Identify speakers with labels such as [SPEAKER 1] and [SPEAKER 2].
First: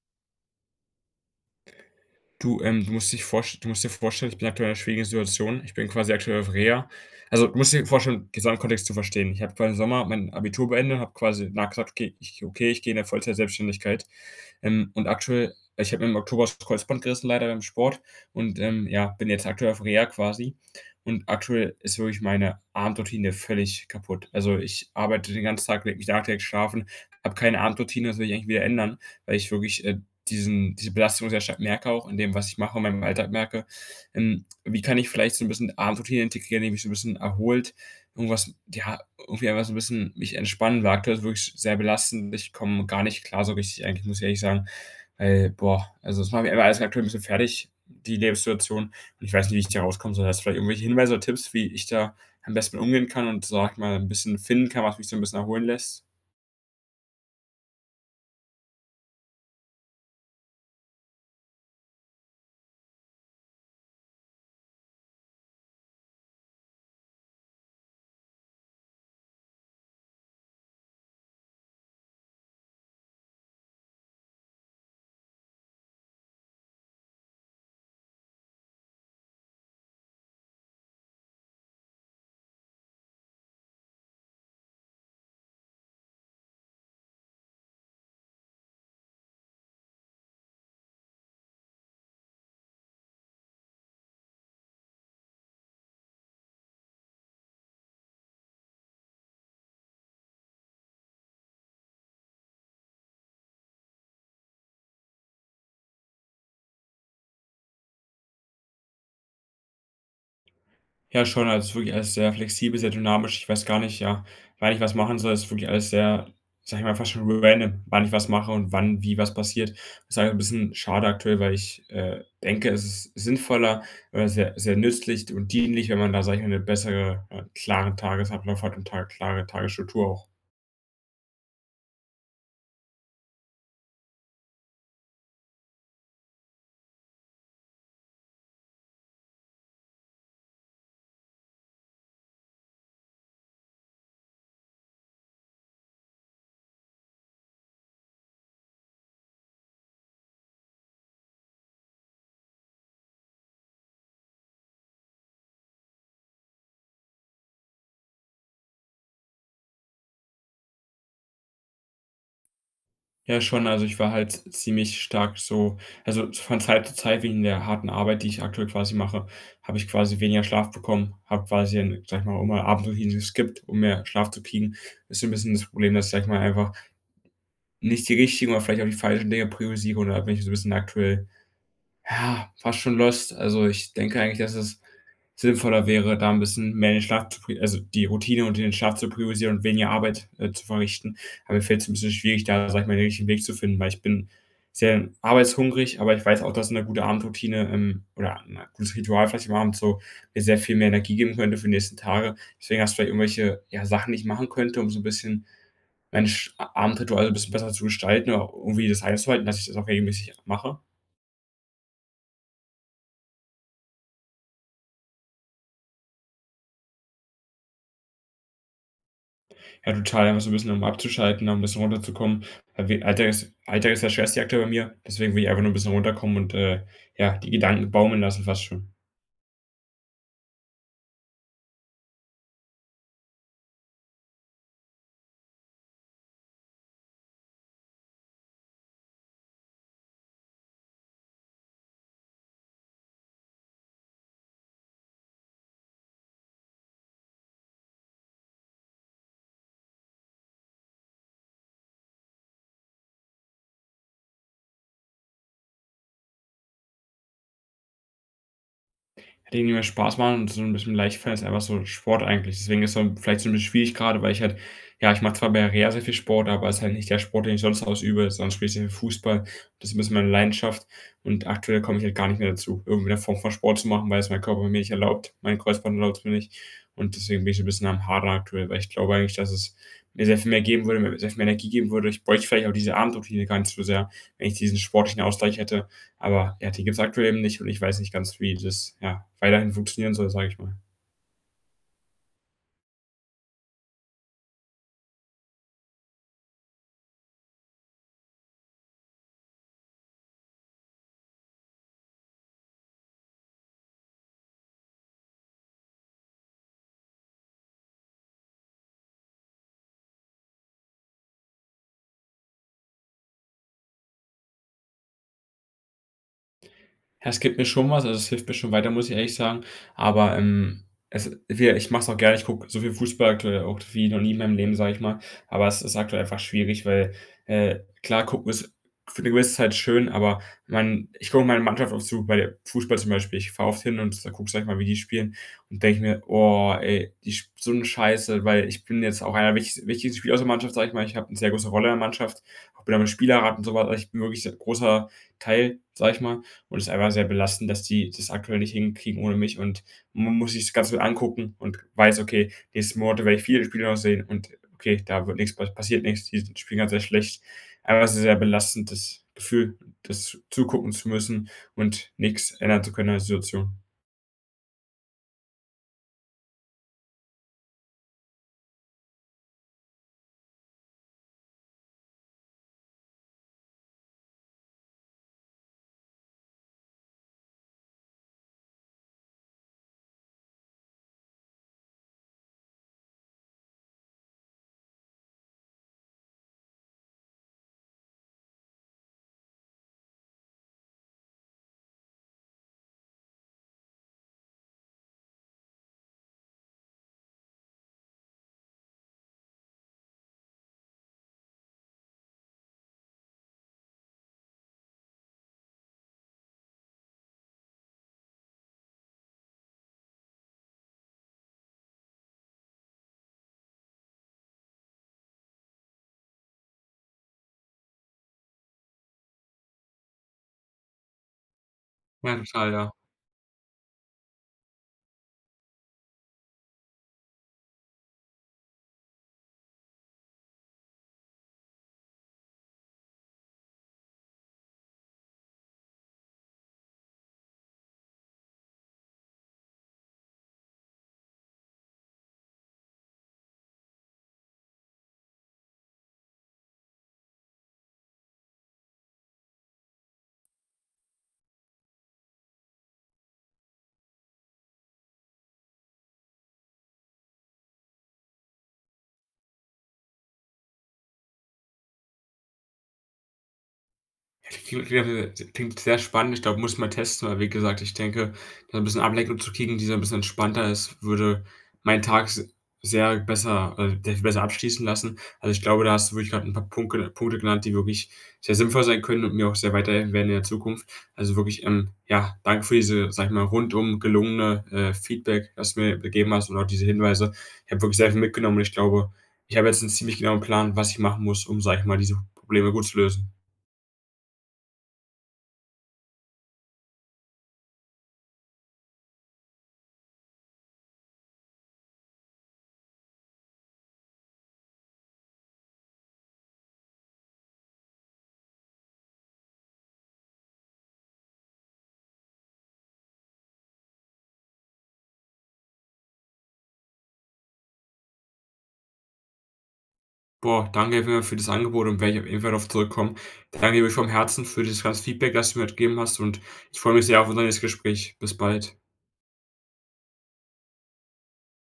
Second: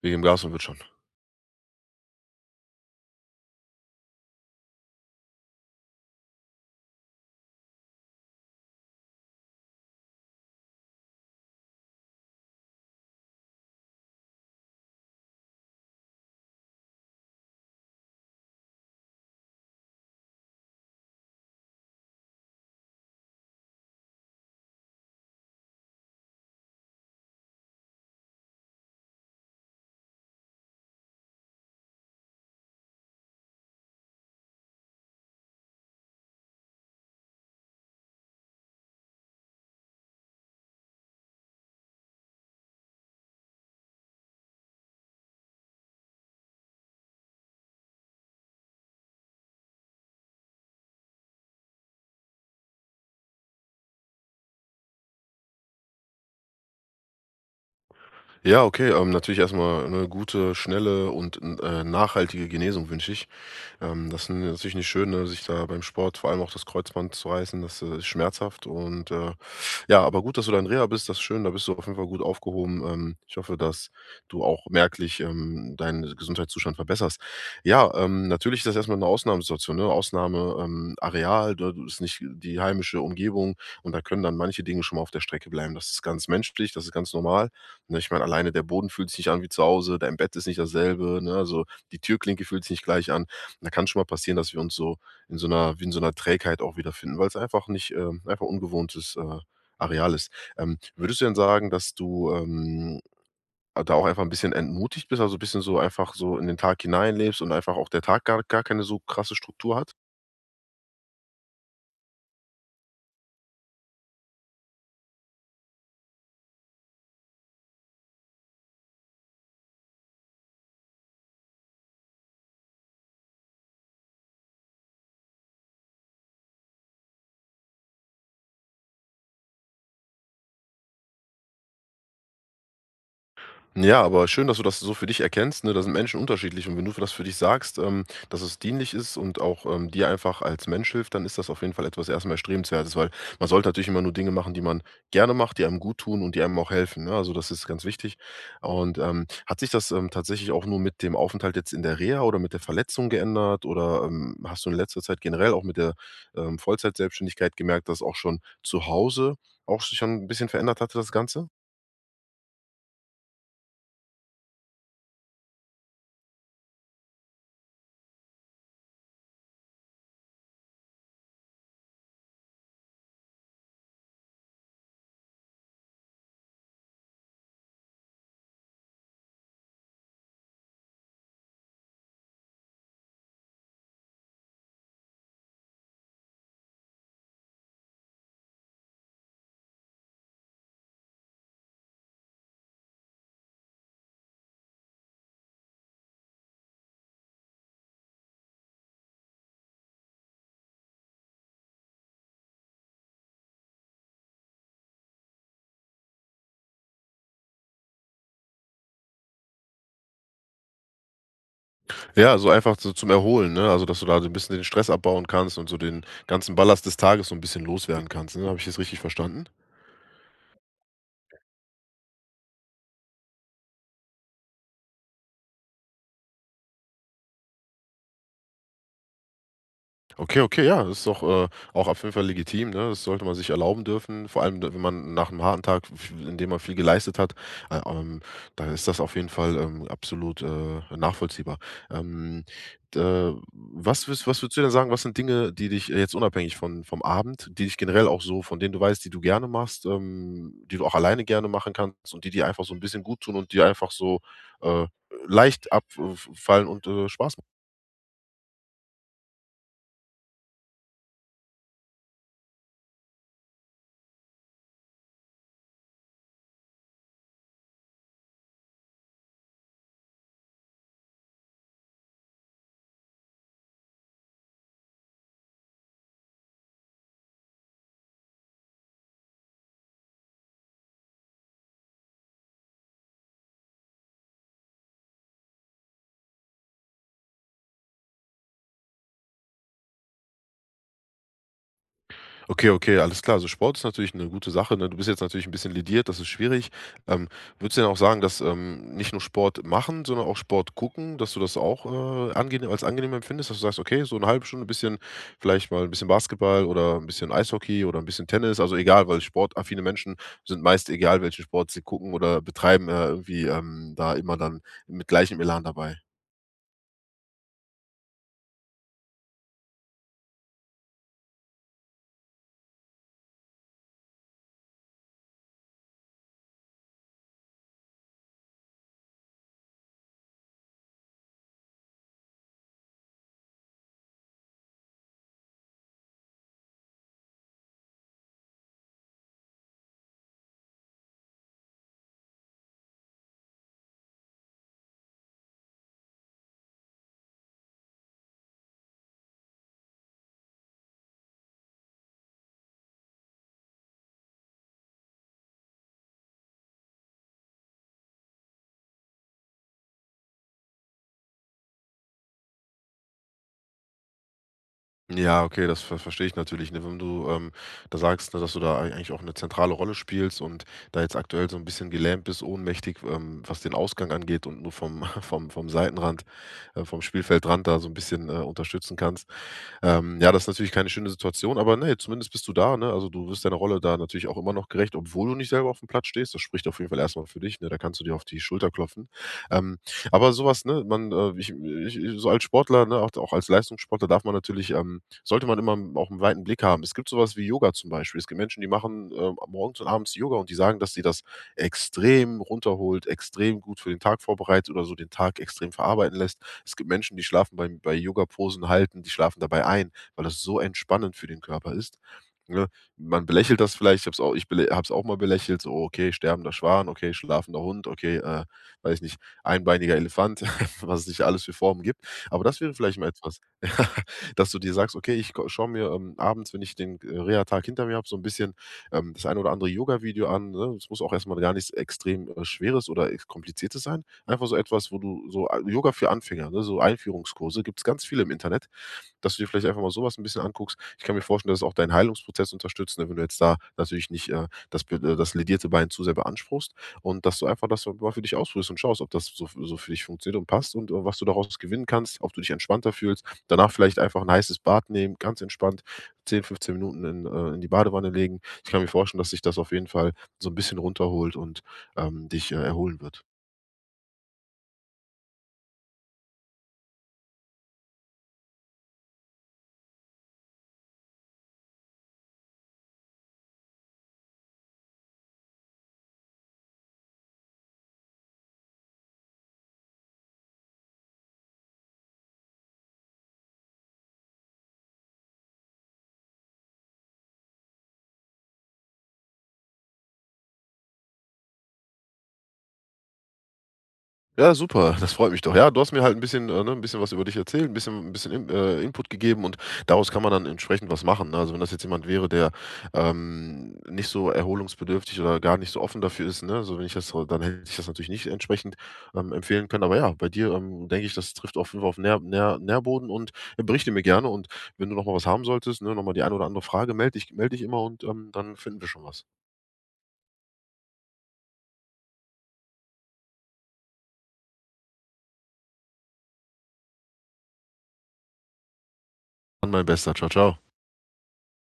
[SPEAKER 1] Wegen dem Gas und wird schon.
[SPEAKER 2] Du, du musst dich vorst du musst dir vorstellen, ich bin aktuell in einer schwierigen Situation. Ich bin quasi aktuell auf Reha. Also, du musst dir vorstellen, Gesamtkontext zu verstehen. Ich habe quasi im Sommer mein Abitur beendet, habe quasi na „Okay, ich gehe in der Vollzeit-Selbstständigkeit.“ Und aktuell ich habe mir im Oktober das Kreuzband gerissen, leider beim Sport, und, ja, bin jetzt aktuell auf Reha quasi. Und aktuell ist wirklich meine Abendroutine völlig kaputt. Also, ich arbeite den ganzen Tag, lege mich danach direkt schlafen, habe keine Abendroutine. Das will ich eigentlich wieder ändern, weil ich wirklich, diese Belastung sehr stark merke, auch in dem, was ich mache, in meinem Alltag merke. Wie kann ich vielleicht so ein bisschen Abendroutine integrieren, die mich so ein bisschen erholt, irgendwas, ja, irgendwie einfach so ein bisschen mich entspannen, weil aktuell ist es wirklich sehr belastend. Ich komme gar nicht klar so richtig eigentlich, muss ich ehrlich sagen, weil, boah, also, das macht mich einfach alles aktuell ein bisschen fertig, die Lebenssituation. Und ich weiß nicht, wie ich da rauskomme soll. Hast du vielleicht irgendwelche Hinweise oder Tipps, wie ich da am besten mit umgehen kann und, sag ich mal, ein bisschen finden kann, was mich so ein bisschen erholen lässt?
[SPEAKER 1] Ja, okay, natürlich erstmal eine gute, schnelle und, nachhaltige Genesung wünsche ich. Das ist natürlich nicht schön, ne, sich da beim Sport vor allem auch das Kreuzband zu reißen, das, ist schmerzhaft und, ja, aber gut, dass du da in Reha bist, das ist schön, da bist du auf jeden Fall gut aufgehoben. Ich hoffe, dass du auch merklich, deinen Gesundheitszustand verbesserst. Ja, natürlich ist das erstmal eine Ausnahmesituation, ne? Ausnahme Areal, da ist nicht die heimische Umgebung und da können dann manche Dinge schon mal auf der Strecke bleiben. Das ist ganz menschlich, das ist ganz normal. Ne, ich meine, alleine der Boden fühlt sich nicht an wie zu Hause, dein Bett ist nicht dasselbe, ne? Also, die Türklinke fühlt sich nicht gleich an. Da kann schon mal passieren, dass wir uns so in so einer wie in so einer Trägheit auch wiederfinden, weil es einfach nicht einfach ungewohntes, Areal ist. Würdest du denn sagen, dass du, da auch einfach ein bisschen entmutigt bist, also, ein bisschen so einfach so in den Tag hineinlebst und einfach auch der Tag gar keine so krasse Struktur hat?
[SPEAKER 2] Ja, schon, also, es ist wirklich alles sehr flexibel, sehr dynamisch. Ich weiß gar nicht, ja, wann ich was machen soll. Es ist wirklich alles sehr, sag ich mal, fast schon random, wann ich was mache und wann wie was passiert. Das ist halt ein bisschen schade aktuell, weil ich, denke, es ist sinnvoller oder sehr sehr nützlich und dienlich, wenn man da, sage ich mal, eine bessere, klaren Tagesablauf hat und ta klare Tagesstruktur auch.
[SPEAKER 1] Ja, aber schön, dass du das so für dich erkennst, ne? Da sind Menschen unterschiedlich und wenn du das für dich sagst, dass es dienlich ist und auch, dir einfach als Mensch hilft, dann ist das auf jeden Fall etwas erst mal Erstrebenswertes, weil man sollte natürlich immer nur Dinge machen, die man gerne macht, die einem gut tun und die einem auch helfen, ne? Also, das ist ganz wichtig. Und, hat sich das, tatsächlich auch nur mit dem Aufenthalt jetzt in der Reha oder mit der Verletzung geändert oder, hast du in letzter Zeit generell auch mit der, Vollzeitselbstständigkeit gemerkt, dass auch schon zu Hause auch sich schon 'n bisschen verändert hatte, das Ganze?
[SPEAKER 2] Ja, schon. Also, ich war halt ziemlich stark so, also, von Zeit zu Zeit wegen der harten Arbeit, die ich aktuell quasi mache, habe ich quasi weniger Schlaf bekommen, habe quasi ein, sage ich mal, immer Abendroutinen geskippt, um mehr Schlaf zu kriegen. Ist so 'n bisschen das Problem, dass ich, sage ich mal, einfach nicht die richtigen oder vielleicht auch die falschen Dinge priorisiere, und da bin ich so ein bisschen aktuell, ja, fast schon lost. Also, ich denke eigentlich, dass es sinnvoller wäre, da ein bisschen mehr den Schlaf zu pri also, die Routine und den Schlaf zu priorisieren und weniger Arbeit, zu verrichten. Aber mir fällt es ein bisschen schwierig, da, sage ich mal, den richtigen Weg zu finden, weil ich bin sehr arbeitshungrig, aber ich weiß auch, dass eine gute Abendroutine, oder ein gutes Ritual vielleicht am Abend so mir sehr viel mehr Energie geben könnte für die nächsten Tage. Deswegen hast du vielleicht irgendwelche, ja, Sachen, die ich machen könnte, um so ein bisschen mein Sch Abendritual so ein bisschen besser zu gestalten oder irgendwie das einzuhalten, dass ich das auch regelmäßig mache?
[SPEAKER 1] Ja, so einfach so zum Erholen, ne? Also, dass du da so ein bisschen den Stress abbauen kannst und so den ganzen Ballast des Tages so ein bisschen loswerden kannst, ne? Habe ich das richtig verstanden?
[SPEAKER 2] Ja, total, einfach so ein bisschen, um abzuschalten, um ein bisschen runterzukommen. Weil wir Alltag ist der Stressreaktor bei mir, deswegen will ich einfach nur ein bisschen runterkommen und, ja, die Gedanken baumeln lassen fast schon.
[SPEAKER 1] Okay, okay, ja, das ist doch, auch auf jeden Fall legitim, ne? Das sollte man sich erlauben dürfen, vor allem, wenn man nach einem harten Tag, v in dem man viel geleistet hat, äh, ähm, dann ist das auf jeden Fall, absolut, nachvollziehbar. Ähm, d Was würdest du denn sagen, was sind Dinge, die dich jetzt unabhängig von vom Abend, die dich generell auch so von denen du weißt, die du gerne machst, die du auch alleine gerne machen kannst und die dir einfach so ein bisschen gut tun und die einfach so, äh, leicht abfallen und, Spaß machen?
[SPEAKER 2] Die mir Spaß machen und so ein bisschen leicht ist einfach so Sport eigentlich. Deswegen ist so vielleicht so 'n bisschen schwierig grade, weil ich halt, ja, ich mache zwar bei Reha sehr viel Sport, aber ist halt nicht der Sport, den ich sonst ausübe, sonst spiele ich sehr viel Fußball. Das ist 'n bisschen meine Leidenschaft und aktuell komme ich halt gar nicht mehr dazu, irgendeine Form von Sport zu machen, weil es mein Körper mir nicht erlaubt. Mein Kreuzband erlaubt's mir nicht, und deswegen bin ich so 'n bisschen am Hadern aktuell, weil ich glaube eigentlich, dass es mir sehr viel mehr Energie geben würde. Ich bräuchte vielleicht auch diese Abendroutine gar nicht so sehr, wenn ich diesen sportlichen Ausgleich hätte. Aber ja, die gibt's aktuell eben nicht, und ich weiß nicht ganz, wie das, ja, weiterhin funktionieren soll, sage ich mal.
[SPEAKER 1] Okay, okay, alles klar. Also Sport ist natürlich eine gute Sache, ne? Du bist jetzt natürlich ein bisschen lediert, das ist schwierig. Ähm, Würdest du denn auch sagen, dass, nicht nur Sport machen, sondern auch Sport gucken, dass du das auch, angenehm als angenehm empfindest, dass du sagst: „Okay, so eine halbe Stunde ein bisschen vielleicht mal ein bisschen Basketball oder ein bisschen Eishockey oder ein bisschen Tennis“, also egal, weil sportaffine Menschen sind meist, egal welchen Sport sie gucken oder betreiben, irgendwie, da immer dann mit gleichem Elan dabei.
[SPEAKER 2] Ja, es gibt mir schon was, also es hilft mir schon weiter, muss ich ehrlich sagen. Aber, es wir ich mache es auch gerne. Ich gucke so viel Fußball aktuell auch wie noch nie in meinem Leben, sage ich mal. Aber es ist aktuell einfach schwierig, weil, klar, gucken ist für eine gewisse Zeit schön, aber man ich gucke meine Mannschaft oft zu, bei der Fußball zum Beispiel. Ich fahre oft hin und da gucke, sage ich mal, wie die spielen, und denke mir: „Oh, ey, die sp so eine Scheiße“, weil ich bin jetzt auch einer der wichtigsten Spieler aus der Mannschaft, sage ich mal. Ich habe eine sehr große Rolle in der Mannschaft, auch bin am Spielerrat und so weiter. Ich bin wirklich 'n großer Teil, sage ich mal. Und es ist einfach sehr belastend, dass die das aktuell nicht hinkriegen ohne mich, und man muss sich das Ganze angucken und weiß: „Okay, nächsten Monate werde ich viele Spiele noch sehen und okay, da wird nichts pa passiert nichts, die sind spielen grad sehr schlecht.“ Einfach sehr, sehr belastend, das Gefühl, das zugucken zu müssen und nichts ändern zu können an der Situation.
[SPEAKER 1] Ja, okay, das verstehe ich natürlich, ne? Wenn du, da sagst, ne, dass du da ei eigentlich auch eine zentrale Rolle spielst und da jetzt aktuell so ein bisschen gelähmt bist, ohnmächtig, was den Ausgang angeht und nur vom vom Seitenrand vom Spielfeldrand da so ein bisschen, unterstützen kannst. Ja, das ist natürlich keine schöne Situation, aber ne, zumindest bist du da, ne? Also, du wirst deiner Rolle da natürlich auch immer noch gerecht, obwohl du nicht selber auf dem Platz stehst. Das spricht auf jeden Fall erstmal für dich, ne? Da kannst du dir auf die Schulter klopfen. Ähm, aber sowas, ne, man, ich so als Sportler, ne, auch als Leistungssportler darf man natürlich, sollte man immer auch einen weiten Blick haben. Es gibt sowas wie Yoga zum Beispiel. Es gibt Menschen, die machen, morgens und abends Yoga und die sagen, dass sie das extrem runterholt, extrem gut für den Tag vorbereitet oder so den Tag extrem verarbeiten lässt. Es gibt Menschen, die schlafen beim bei Yoga Posen halten, die schlafen dabei ein, weil das so entspannend für den Körper ist, ne? Man belächelt das vielleicht, ich habe es auch ich bele habe es auch mal belächelt, so: „Okay, sterbender Schwan, okay, schlafender Hund, okay, weiß nicht, einbeiniger Elefant“, was es nicht alles für Formen gibt. Aber das
[SPEAKER 2] Mental,
[SPEAKER 1] wäre
[SPEAKER 2] ja.
[SPEAKER 1] vielleicht mal etwas dass du dir sagst: „Okay, ich schaue mir, abends, wenn ich den, Reha-Tag hinter mir habe, so ein bisschen, das ein oder andere Yoga-Video an“, ne? Es muss auch erstmal gar nichts extrem, Schweres oder ex Kompliziertes sein. Einfach so etwas, wo du so a Yoga für Anfänger, ne, so Einführungskurse, gibt es ganz viele im Internet, dass du dir vielleicht einfach mal sowas ein bisschen anguckst. Ich kann mir vorstellen, dass es auch deinen Heilungsprozess unterstützt, ne, wenn du jetzt da natürlich nicht, das ledierte Bein zu sehr beanspruchst und dass du einfach das so mal für dich ausprobierst und schaust, ob das so für dich funktioniert und passt und, was du daraus gewinnen kannst, ob du dich entspannter fühlst. Danach vielleicht einfach ein heißes Bad nehmen, ganz entspannt 10, 15 Minuten in die Badewanne legen. Ich kann mir vorstellen, dass sich das auf jeden Fall so ein bisschen runterholt und, dich, erholen wird.
[SPEAKER 2] Ja, das klingt klingt sehr spannend. Ich glaube, muss ich mal testen, weil wie gesagt, ich denke, da 'n bisschen Ablenkung zu kriegen, die so 'n bisschen entspannter ist, würde meinen Tag s sehr viel besser abschließen lassen. Also, ich glaube, da hast du wirklich gerade ein paar Punkte genannt, die wirklich sehr sinnvoll sein können und mir auch sehr weiterhelfen werden in der Zukunft. Also, wirklich, ja, danke für diese, sage ich mal, rundum gelungene, Feedback, das du mir gegeben hast und auch diese Hinweise. Ich habe wirklich sehr viel mitgenommen und ich glaube, ich habe jetzt einen ziemlich genauen Plan, was ich machen muss, um, sage ich mal, diese Probleme gut zu lösen.
[SPEAKER 1] Ja, super, das freut mich doch. Ja, du hast mir halt ein bisschen ne, ein bisschen was über dich erzählt, ein bisschen In Input gegeben und daraus kann man dann entsprechend was machen, ne? Also, wenn das jetzt jemand wäre, der, nicht so erholungsbedürftig oder gar nicht so offen dafür ist, ne, so wenn ich das so dann hätte ich das natürlich nicht entsprechend, empfehlen können. Aber ja, bei dir, denke ich, das trifft auf jeden Fall auf Nährboden und berichte mir gerne und wenn du noch mal was haben solltest, ne, noch mal die eine oder andere Frage, melde dich immer und, dann finden wir schon was.
[SPEAKER 2] Boah, danke auf jeden Fall für das Angebot und werde ich auf jeden Fall darauf zurückkommen. Danke dir wirklich vom Herzen für dieses ganze Feedback, das du mir halt gegeben hast, und ich freue mich sehr auf unser nächstes Gespräch. Bis bald.
[SPEAKER 1] Dann mein Bester. Ciao, ciao.